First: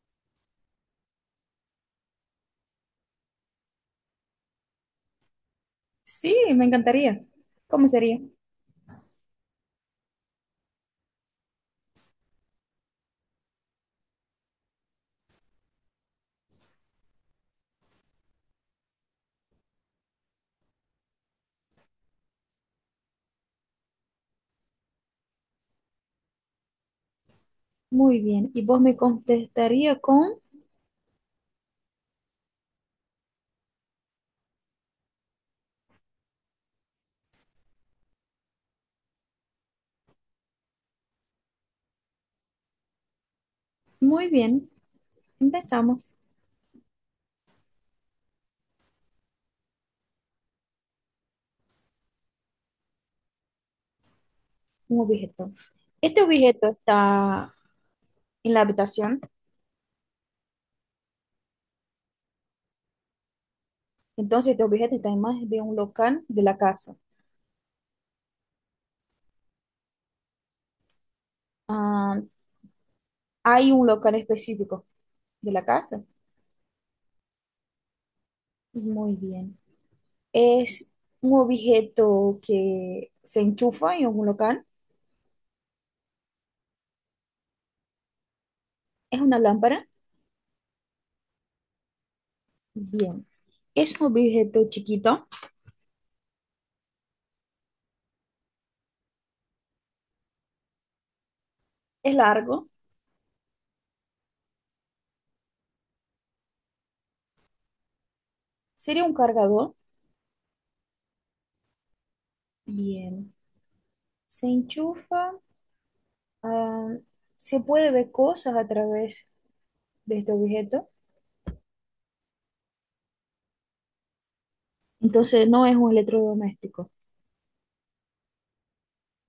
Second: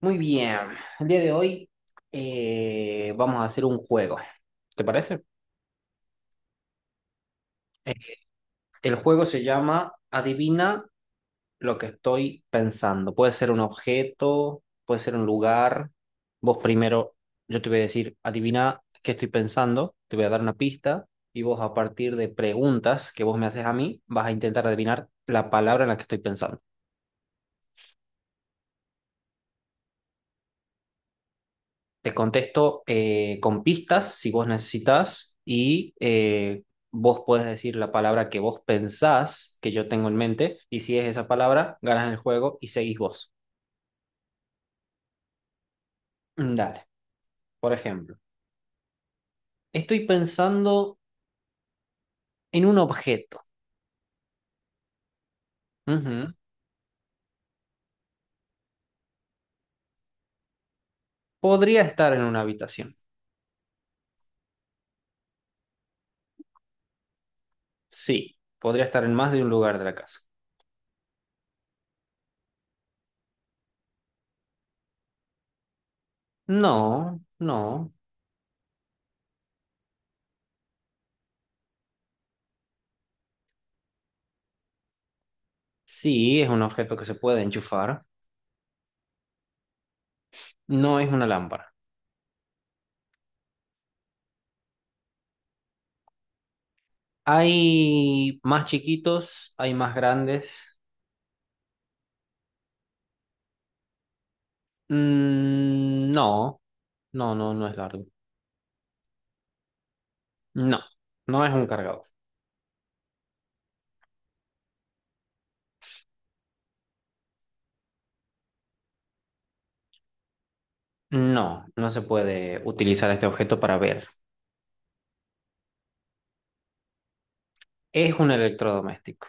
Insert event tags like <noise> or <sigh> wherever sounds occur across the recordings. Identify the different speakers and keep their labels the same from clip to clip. Speaker 1: Muy bien, el día de hoy vamos a hacer un juego, ¿te parece?
Speaker 2: Sí, me encantaría. ¿Cómo
Speaker 1: Eh,
Speaker 2: sería?
Speaker 1: el juego se llama Adivina lo que estoy pensando. Puede ser un objeto, puede ser un lugar. Vos primero, yo te voy a decir, adivina qué estoy pensando, te voy a dar una pista y vos a partir de preguntas que vos me haces a mí, vas a intentar adivinar la palabra en la que estoy pensando.
Speaker 2: Muy bien. Y vos me contestaría con,
Speaker 1: Te contesto con pistas si vos necesitas y vos puedes decir la palabra que vos pensás que yo tengo en mente y si es esa palabra, ganas el juego y seguís vos.
Speaker 2: muy bien, empezamos
Speaker 1: Dale, por ejemplo, estoy pensando en un objeto.
Speaker 2: un objeto. Este
Speaker 1: Ujú.
Speaker 2: objeto está en la habitación,
Speaker 1: Podría estar en una habitación.
Speaker 2: entonces este objeto está en más de un local de la casa.
Speaker 1: Sí, podría estar en más de un lugar de la casa.
Speaker 2: Ah, hay un local específico de la casa.
Speaker 1: No, no.
Speaker 2: Muy bien. Es un objeto que se enchufa en un local.
Speaker 1: Sí, es un objeto que se puede enchufar.
Speaker 2: Es una lámpara.
Speaker 1: No es una lámpara.
Speaker 2: Bien. Es un objeto chiquito.
Speaker 1: Hay más chiquitos, hay más grandes.
Speaker 2: Es largo.
Speaker 1: Mm, no, no es largo.
Speaker 2: Sería un cargador.
Speaker 1: No, no es un cargador.
Speaker 2: Bien. Se enchufa, ah, se puede ver cosas a través de este objeto.
Speaker 1: No, no se puede utilizar este objeto para ver.
Speaker 2: Entonces no es un electrodoméstico,
Speaker 1: Es un electrodoméstico.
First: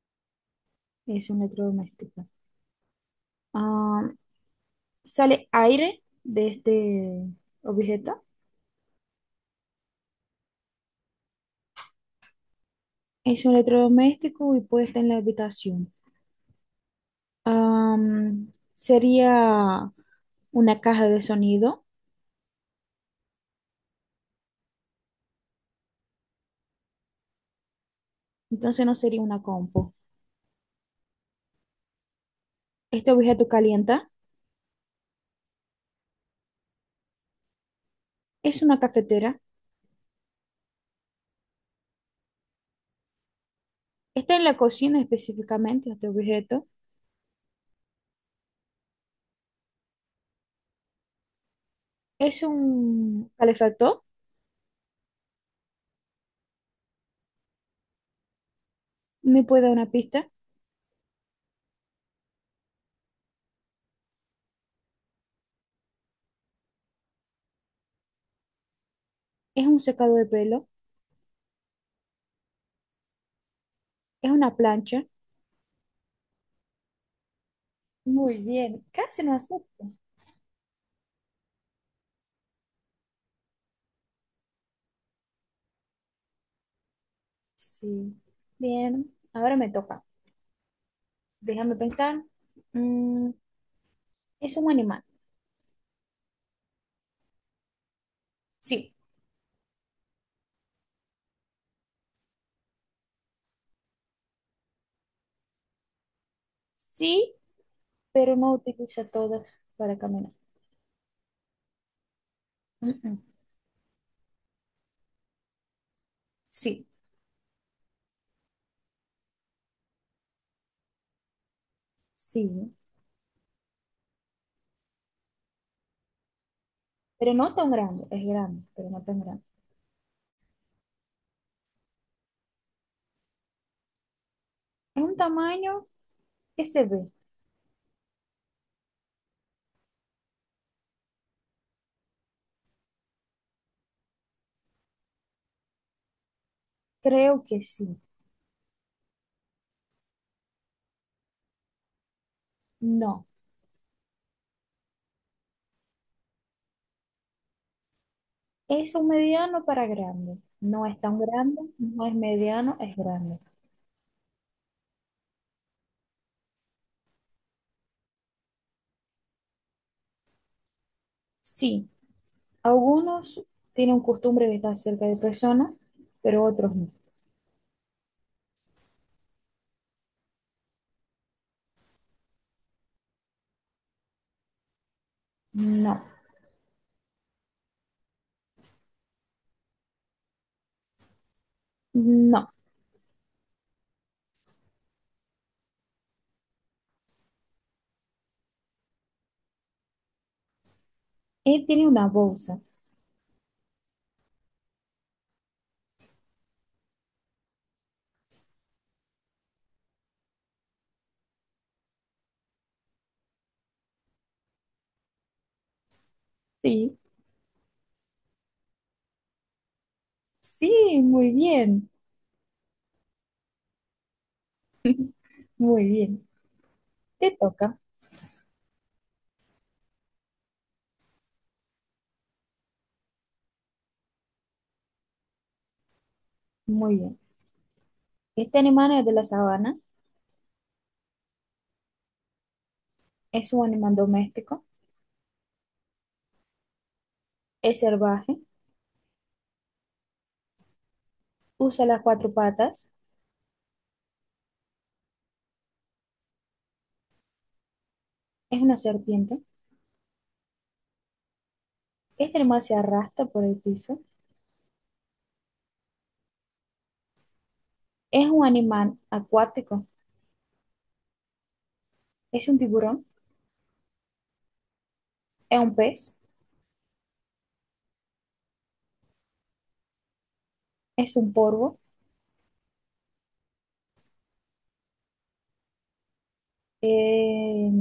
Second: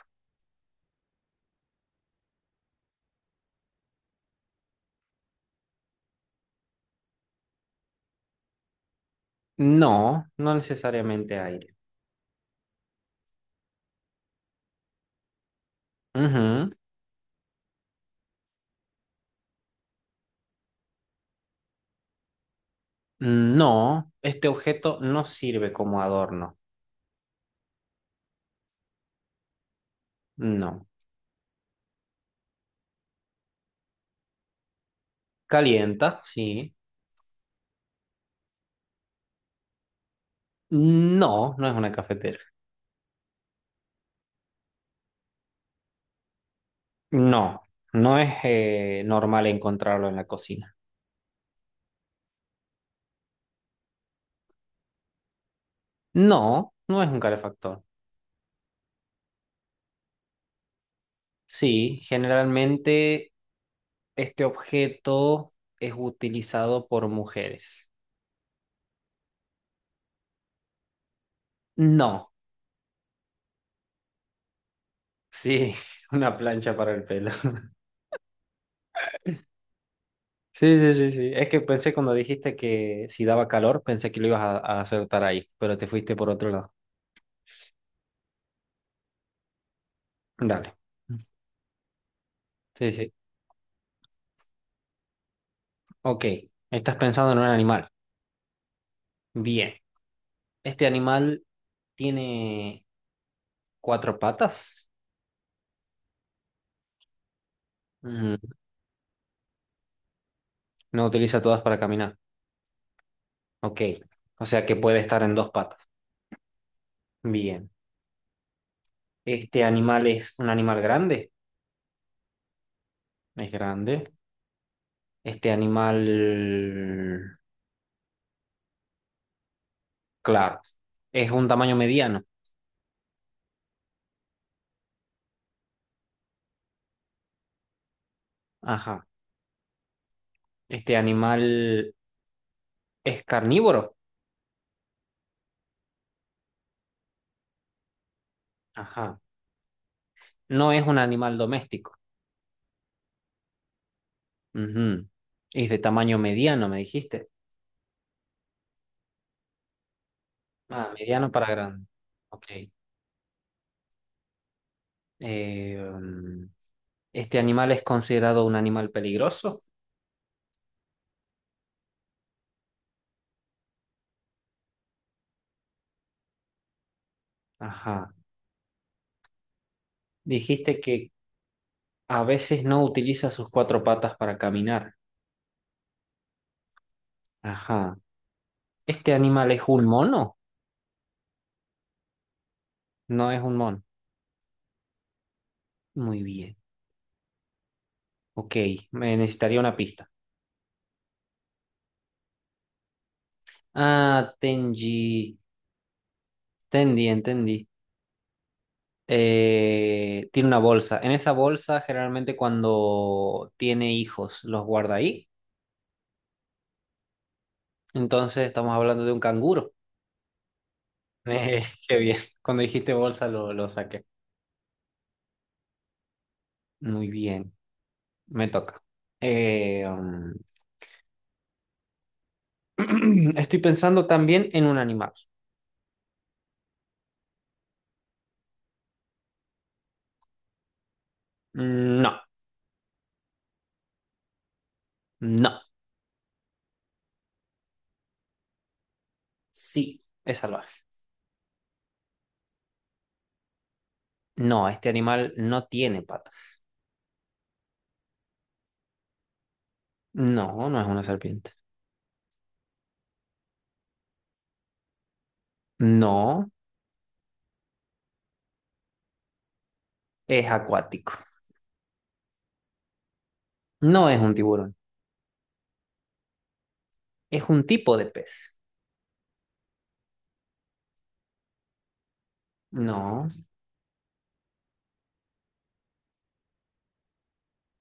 Speaker 2: es un electrodoméstico. Ah, sale aire de este objeto.
Speaker 1: No, no necesariamente aire.
Speaker 2: Es un electrodoméstico y puede estar en la habitación.
Speaker 1: Ujú.
Speaker 2: Sería una caja de sonido,
Speaker 1: No, este objeto no sirve como adorno.
Speaker 2: entonces no sería una compu.
Speaker 1: No.
Speaker 2: Este objeto calienta,
Speaker 1: Calienta, sí.
Speaker 2: es una cafetera,
Speaker 1: No, no es una cafetera.
Speaker 2: está en la cocina específicamente este objeto,
Speaker 1: No, no es normal encontrarlo en la cocina.
Speaker 2: es un calefactor.
Speaker 1: No, no es un calefactor.
Speaker 2: ¿Me puede dar una pista?
Speaker 1: Sí, generalmente este objeto es utilizado por mujeres.
Speaker 2: ¿Es un secado de pelo?
Speaker 1: No,
Speaker 2: ¿Es una plancha?
Speaker 1: sí, <laughs> una plancha para el pelo. <laughs>
Speaker 2: Muy bien, casi no acepto.
Speaker 1: Sí, sí, sí, sí. Es que pensé cuando dijiste que si daba calor, pensé que lo ibas a acertar ahí, pero te fuiste por otro lado.
Speaker 2: Sí. Bien, ahora me toca.
Speaker 1: Dale.
Speaker 2: Déjame pensar.
Speaker 1: Sí, sí.
Speaker 2: Mm, ¿es un animal?
Speaker 1: Ok, estás pensando en un animal.
Speaker 2: Sí,
Speaker 1: Bien. ¿Este animal tiene cuatro patas?
Speaker 2: sí, pero
Speaker 1: Mm,
Speaker 2: no utiliza todas para caminar.
Speaker 1: no utiliza todas para caminar.
Speaker 2: Mm, mm.
Speaker 1: Ok, o sea que puede estar en dos patas.
Speaker 2: Sí,
Speaker 1: Bien. ¿Este animal es un animal grande?
Speaker 2: sí,
Speaker 1: Es grande. Este animal,
Speaker 2: pero no tan grande. Es grande, pero no tan grande.
Speaker 1: claro, es un tamaño mediano.
Speaker 2: ¿Es un tamaño que se ve?
Speaker 1: Ajá. Este animal es carnívoro.
Speaker 2: Creo que sí.
Speaker 1: Ajá. No es un animal doméstico.
Speaker 2: No,
Speaker 1: Ujú. Es de tamaño mediano, me dijiste.
Speaker 2: es un mediano para grande. No
Speaker 1: Ah,
Speaker 2: es tan
Speaker 1: mediano para
Speaker 2: grande,
Speaker 1: grande.
Speaker 2: no es
Speaker 1: Ok.
Speaker 2: mediano, es grande.
Speaker 1: Eh, um, este animal es considerado un animal peligroso.
Speaker 2: Sí. Algunos tienen costumbre de estar cerca de personas, pero otros no.
Speaker 1: Ajá. Dijiste que a veces no utiliza sus cuatro patas para caminar.
Speaker 2: No,
Speaker 1: Ajá. Este animal es un mono.
Speaker 2: no.
Speaker 1: No es un mono. Muy bien. Ok, me necesitaría una pista.
Speaker 2: Él tiene una bolsa.
Speaker 1: Ah, Tenji. Entendí, entendí. Tiene una bolsa. En esa bolsa, generalmente cuando tiene hijos, los guarda ahí.
Speaker 2: Sí,
Speaker 1: Entonces, estamos hablando de un canguro.
Speaker 2: sí, muy
Speaker 1: Eh, <laughs>
Speaker 2: bien,
Speaker 1: qué bien. Cuando dijiste bolsa, lo saqué.
Speaker 2: muy bien.
Speaker 1: Muy
Speaker 2: Te
Speaker 1: bien.
Speaker 2: toca,
Speaker 1: Me toca. Eh, um, <clears throat> estoy pensando también en un animal.
Speaker 2: muy bien. Este animal es de la sabana,
Speaker 1: Mm, no,
Speaker 2: es un animal doméstico,
Speaker 1: no.
Speaker 2: es salvaje,
Speaker 1: Sí, es salvaje.
Speaker 2: usa las cuatro patas,
Speaker 1: No, este animal no tiene patas.
Speaker 2: es una serpiente.
Speaker 1: No, no es una serpiente.
Speaker 2: Este animal se arrastra por el piso,
Speaker 1: No,
Speaker 2: es un animal acuático,
Speaker 1: es acuático.
Speaker 2: es un tiburón,
Speaker 1: No es un tiburón.
Speaker 2: es un pez,
Speaker 1: Es un tipo de pez.
Speaker 2: es un polvo,
Speaker 1: No,
Speaker 2: eh,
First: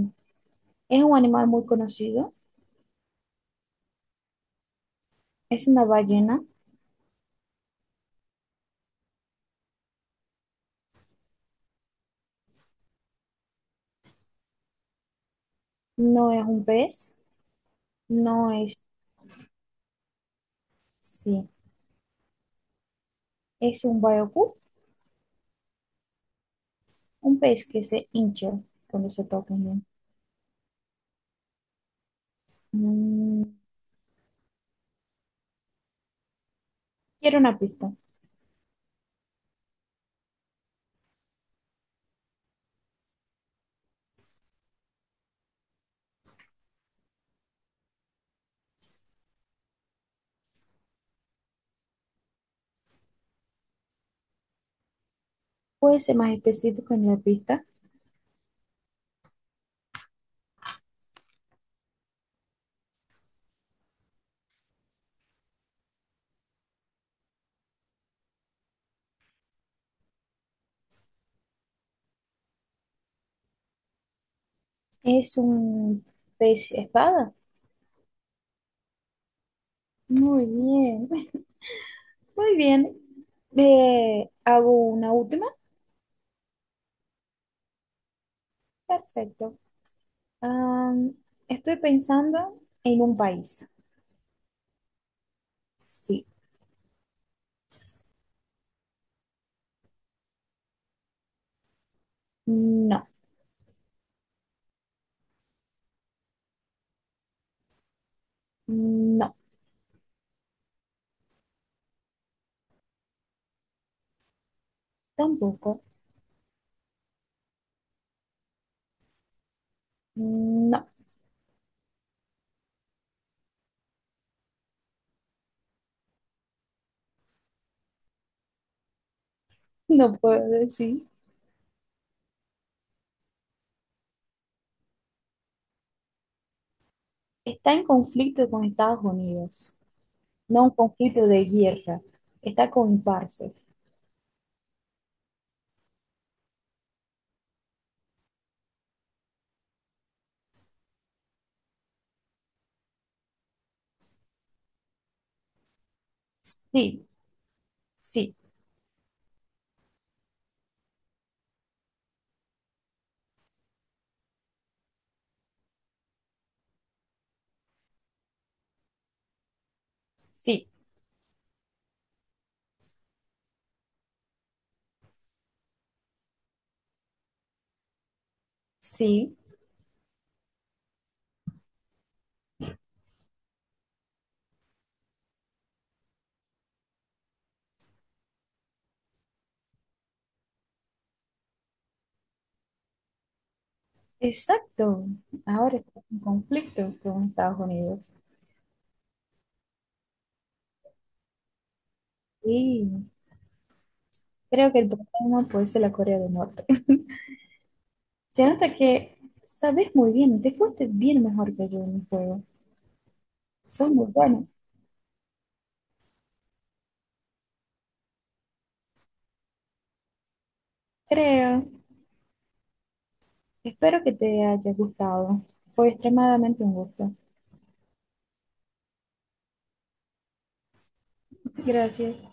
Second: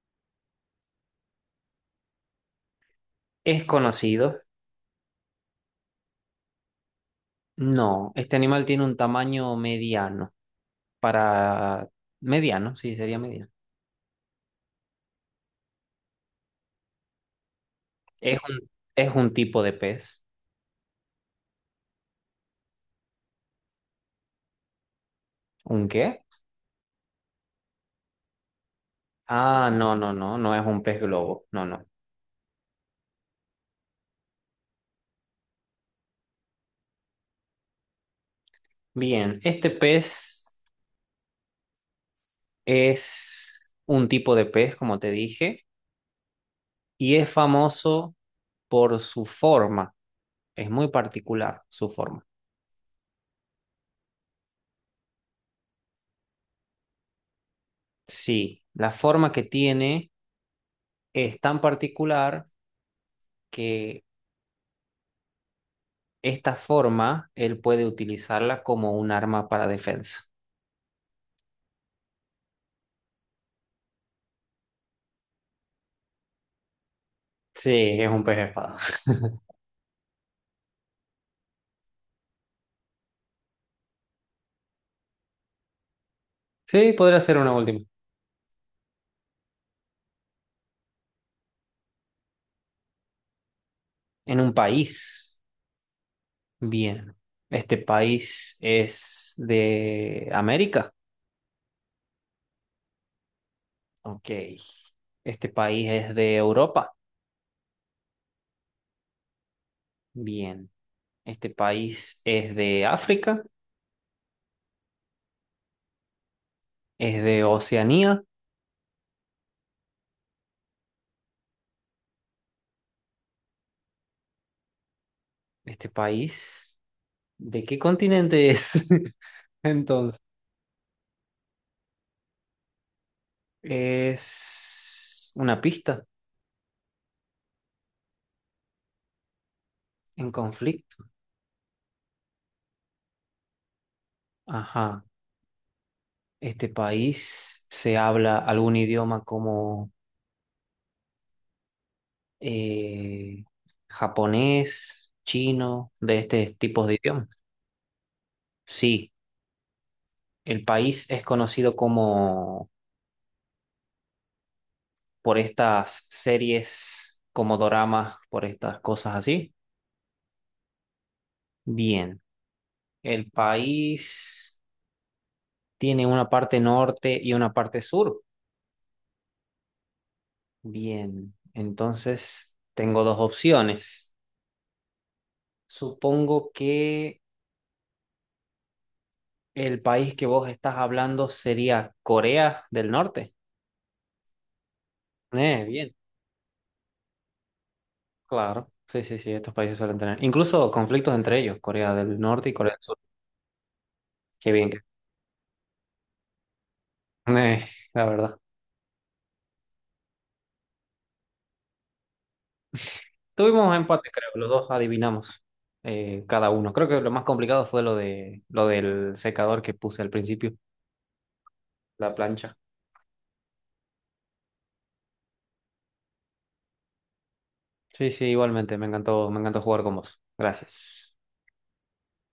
Speaker 2: es un animal muy conocido.
Speaker 1: es conocido.
Speaker 2: Es una ballena,
Speaker 1: No, este animal tiene un tamaño mediano. Para mediano, sí, sería mediano.
Speaker 2: no es un pez,
Speaker 1: Es
Speaker 2: no
Speaker 1: un,
Speaker 2: es,
Speaker 1: es un tipo de pez.
Speaker 2: sí, es un bayú,
Speaker 1: ¿Un qué?
Speaker 2: un pez que se hincha cuando se toca,
Speaker 1: Ah,
Speaker 2: ¿no?
Speaker 1: no, no, no, no es un pez globo. No, no.
Speaker 2: Mm, quiero una pista.
Speaker 1: Bien, este pez es un tipo de pez, como te dije, y es famoso por su forma. Es muy particular su forma.
Speaker 2: Puede ser más específico en la pista.
Speaker 1: Sí, la forma que tiene es tan particular que esta forma él puede utilizarla como un arma para defensa.
Speaker 2: Es un pez espada.
Speaker 1: Sí, es un pez espada. <laughs>
Speaker 2: Muy bien, <laughs> muy bien. Hago una última.
Speaker 1: Sí, podría ser una última.
Speaker 2: Perfecto. Am, estoy pensando en un país.
Speaker 1: En un país.
Speaker 2: Sí,
Speaker 1: Bien. Este país es de América.
Speaker 2: no,
Speaker 1: Ok. Este país es de Europa.
Speaker 2: no,
Speaker 1: Bien. Este país es de África.
Speaker 2: tampoco,
Speaker 1: Es de Oceanía.
Speaker 2: no.
Speaker 1: Este país ¿de qué continente es? <laughs>
Speaker 2: <laughs> No
Speaker 1: Entonces,
Speaker 2: puedo decir.
Speaker 1: es una pista
Speaker 2: Está en conflicto con Estados Unidos,
Speaker 1: en
Speaker 2: no un
Speaker 1: conflicto.
Speaker 2: conflicto de guerra. Está con parces.
Speaker 1: Ajá. Este país se habla algún idioma como eh, japonés, chino, de este tipo de
Speaker 2: Sí,
Speaker 1: idiomas.
Speaker 2: sí,
Speaker 1: Sí, el país es conocido como por estas series, como doramas, por estas cosas así.
Speaker 2: sí,
Speaker 1: Bien, el país tiene una parte norte y una parte sur.
Speaker 2: sí.
Speaker 1: Bien, entonces tengo dos opciones. Supongo que el país que vos estás hablando sería Corea del Norte.
Speaker 2: Exacto. Ahora
Speaker 1: Bien,
Speaker 2: está en conflicto con Estados Unidos.
Speaker 1: claro. Sí, sí, sí, estos países suelen tener incluso conflictos entre ellos, Corea del Norte y Corea del
Speaker 2: Y
Speaker 1: Sur. Qué bien.
Speaker 2: creo
Speaker 1: Que-
Speaker 2: que el próximo puede ser la Corea del Norte.
Speaker 1: Eh, la
Speaker 2: <laughs>
Speaker 1: verdad.
Speaker 2: Se nota que sabes muy bien, te fuiste bien mejor que yo en el juego.
Speaker 1: Tuvimos
Speaker 2: Son muy
Speaker 1: empate, creo,
Speaker 2: buenos.
Speaker 1: los dos adivinamos cada uno. Creo que lo más complicado fue lo del secador que puse al principio,
Speaker 2: Creo.
Speaker 1: la plancha.
Speaker 2: Espero que te haya gustado. Fue extremadamente un gusto.
Speaker 1: Sí, sí, igualmente, me encantó jugar con vos. Gracias.
Speaker 2: Gracias.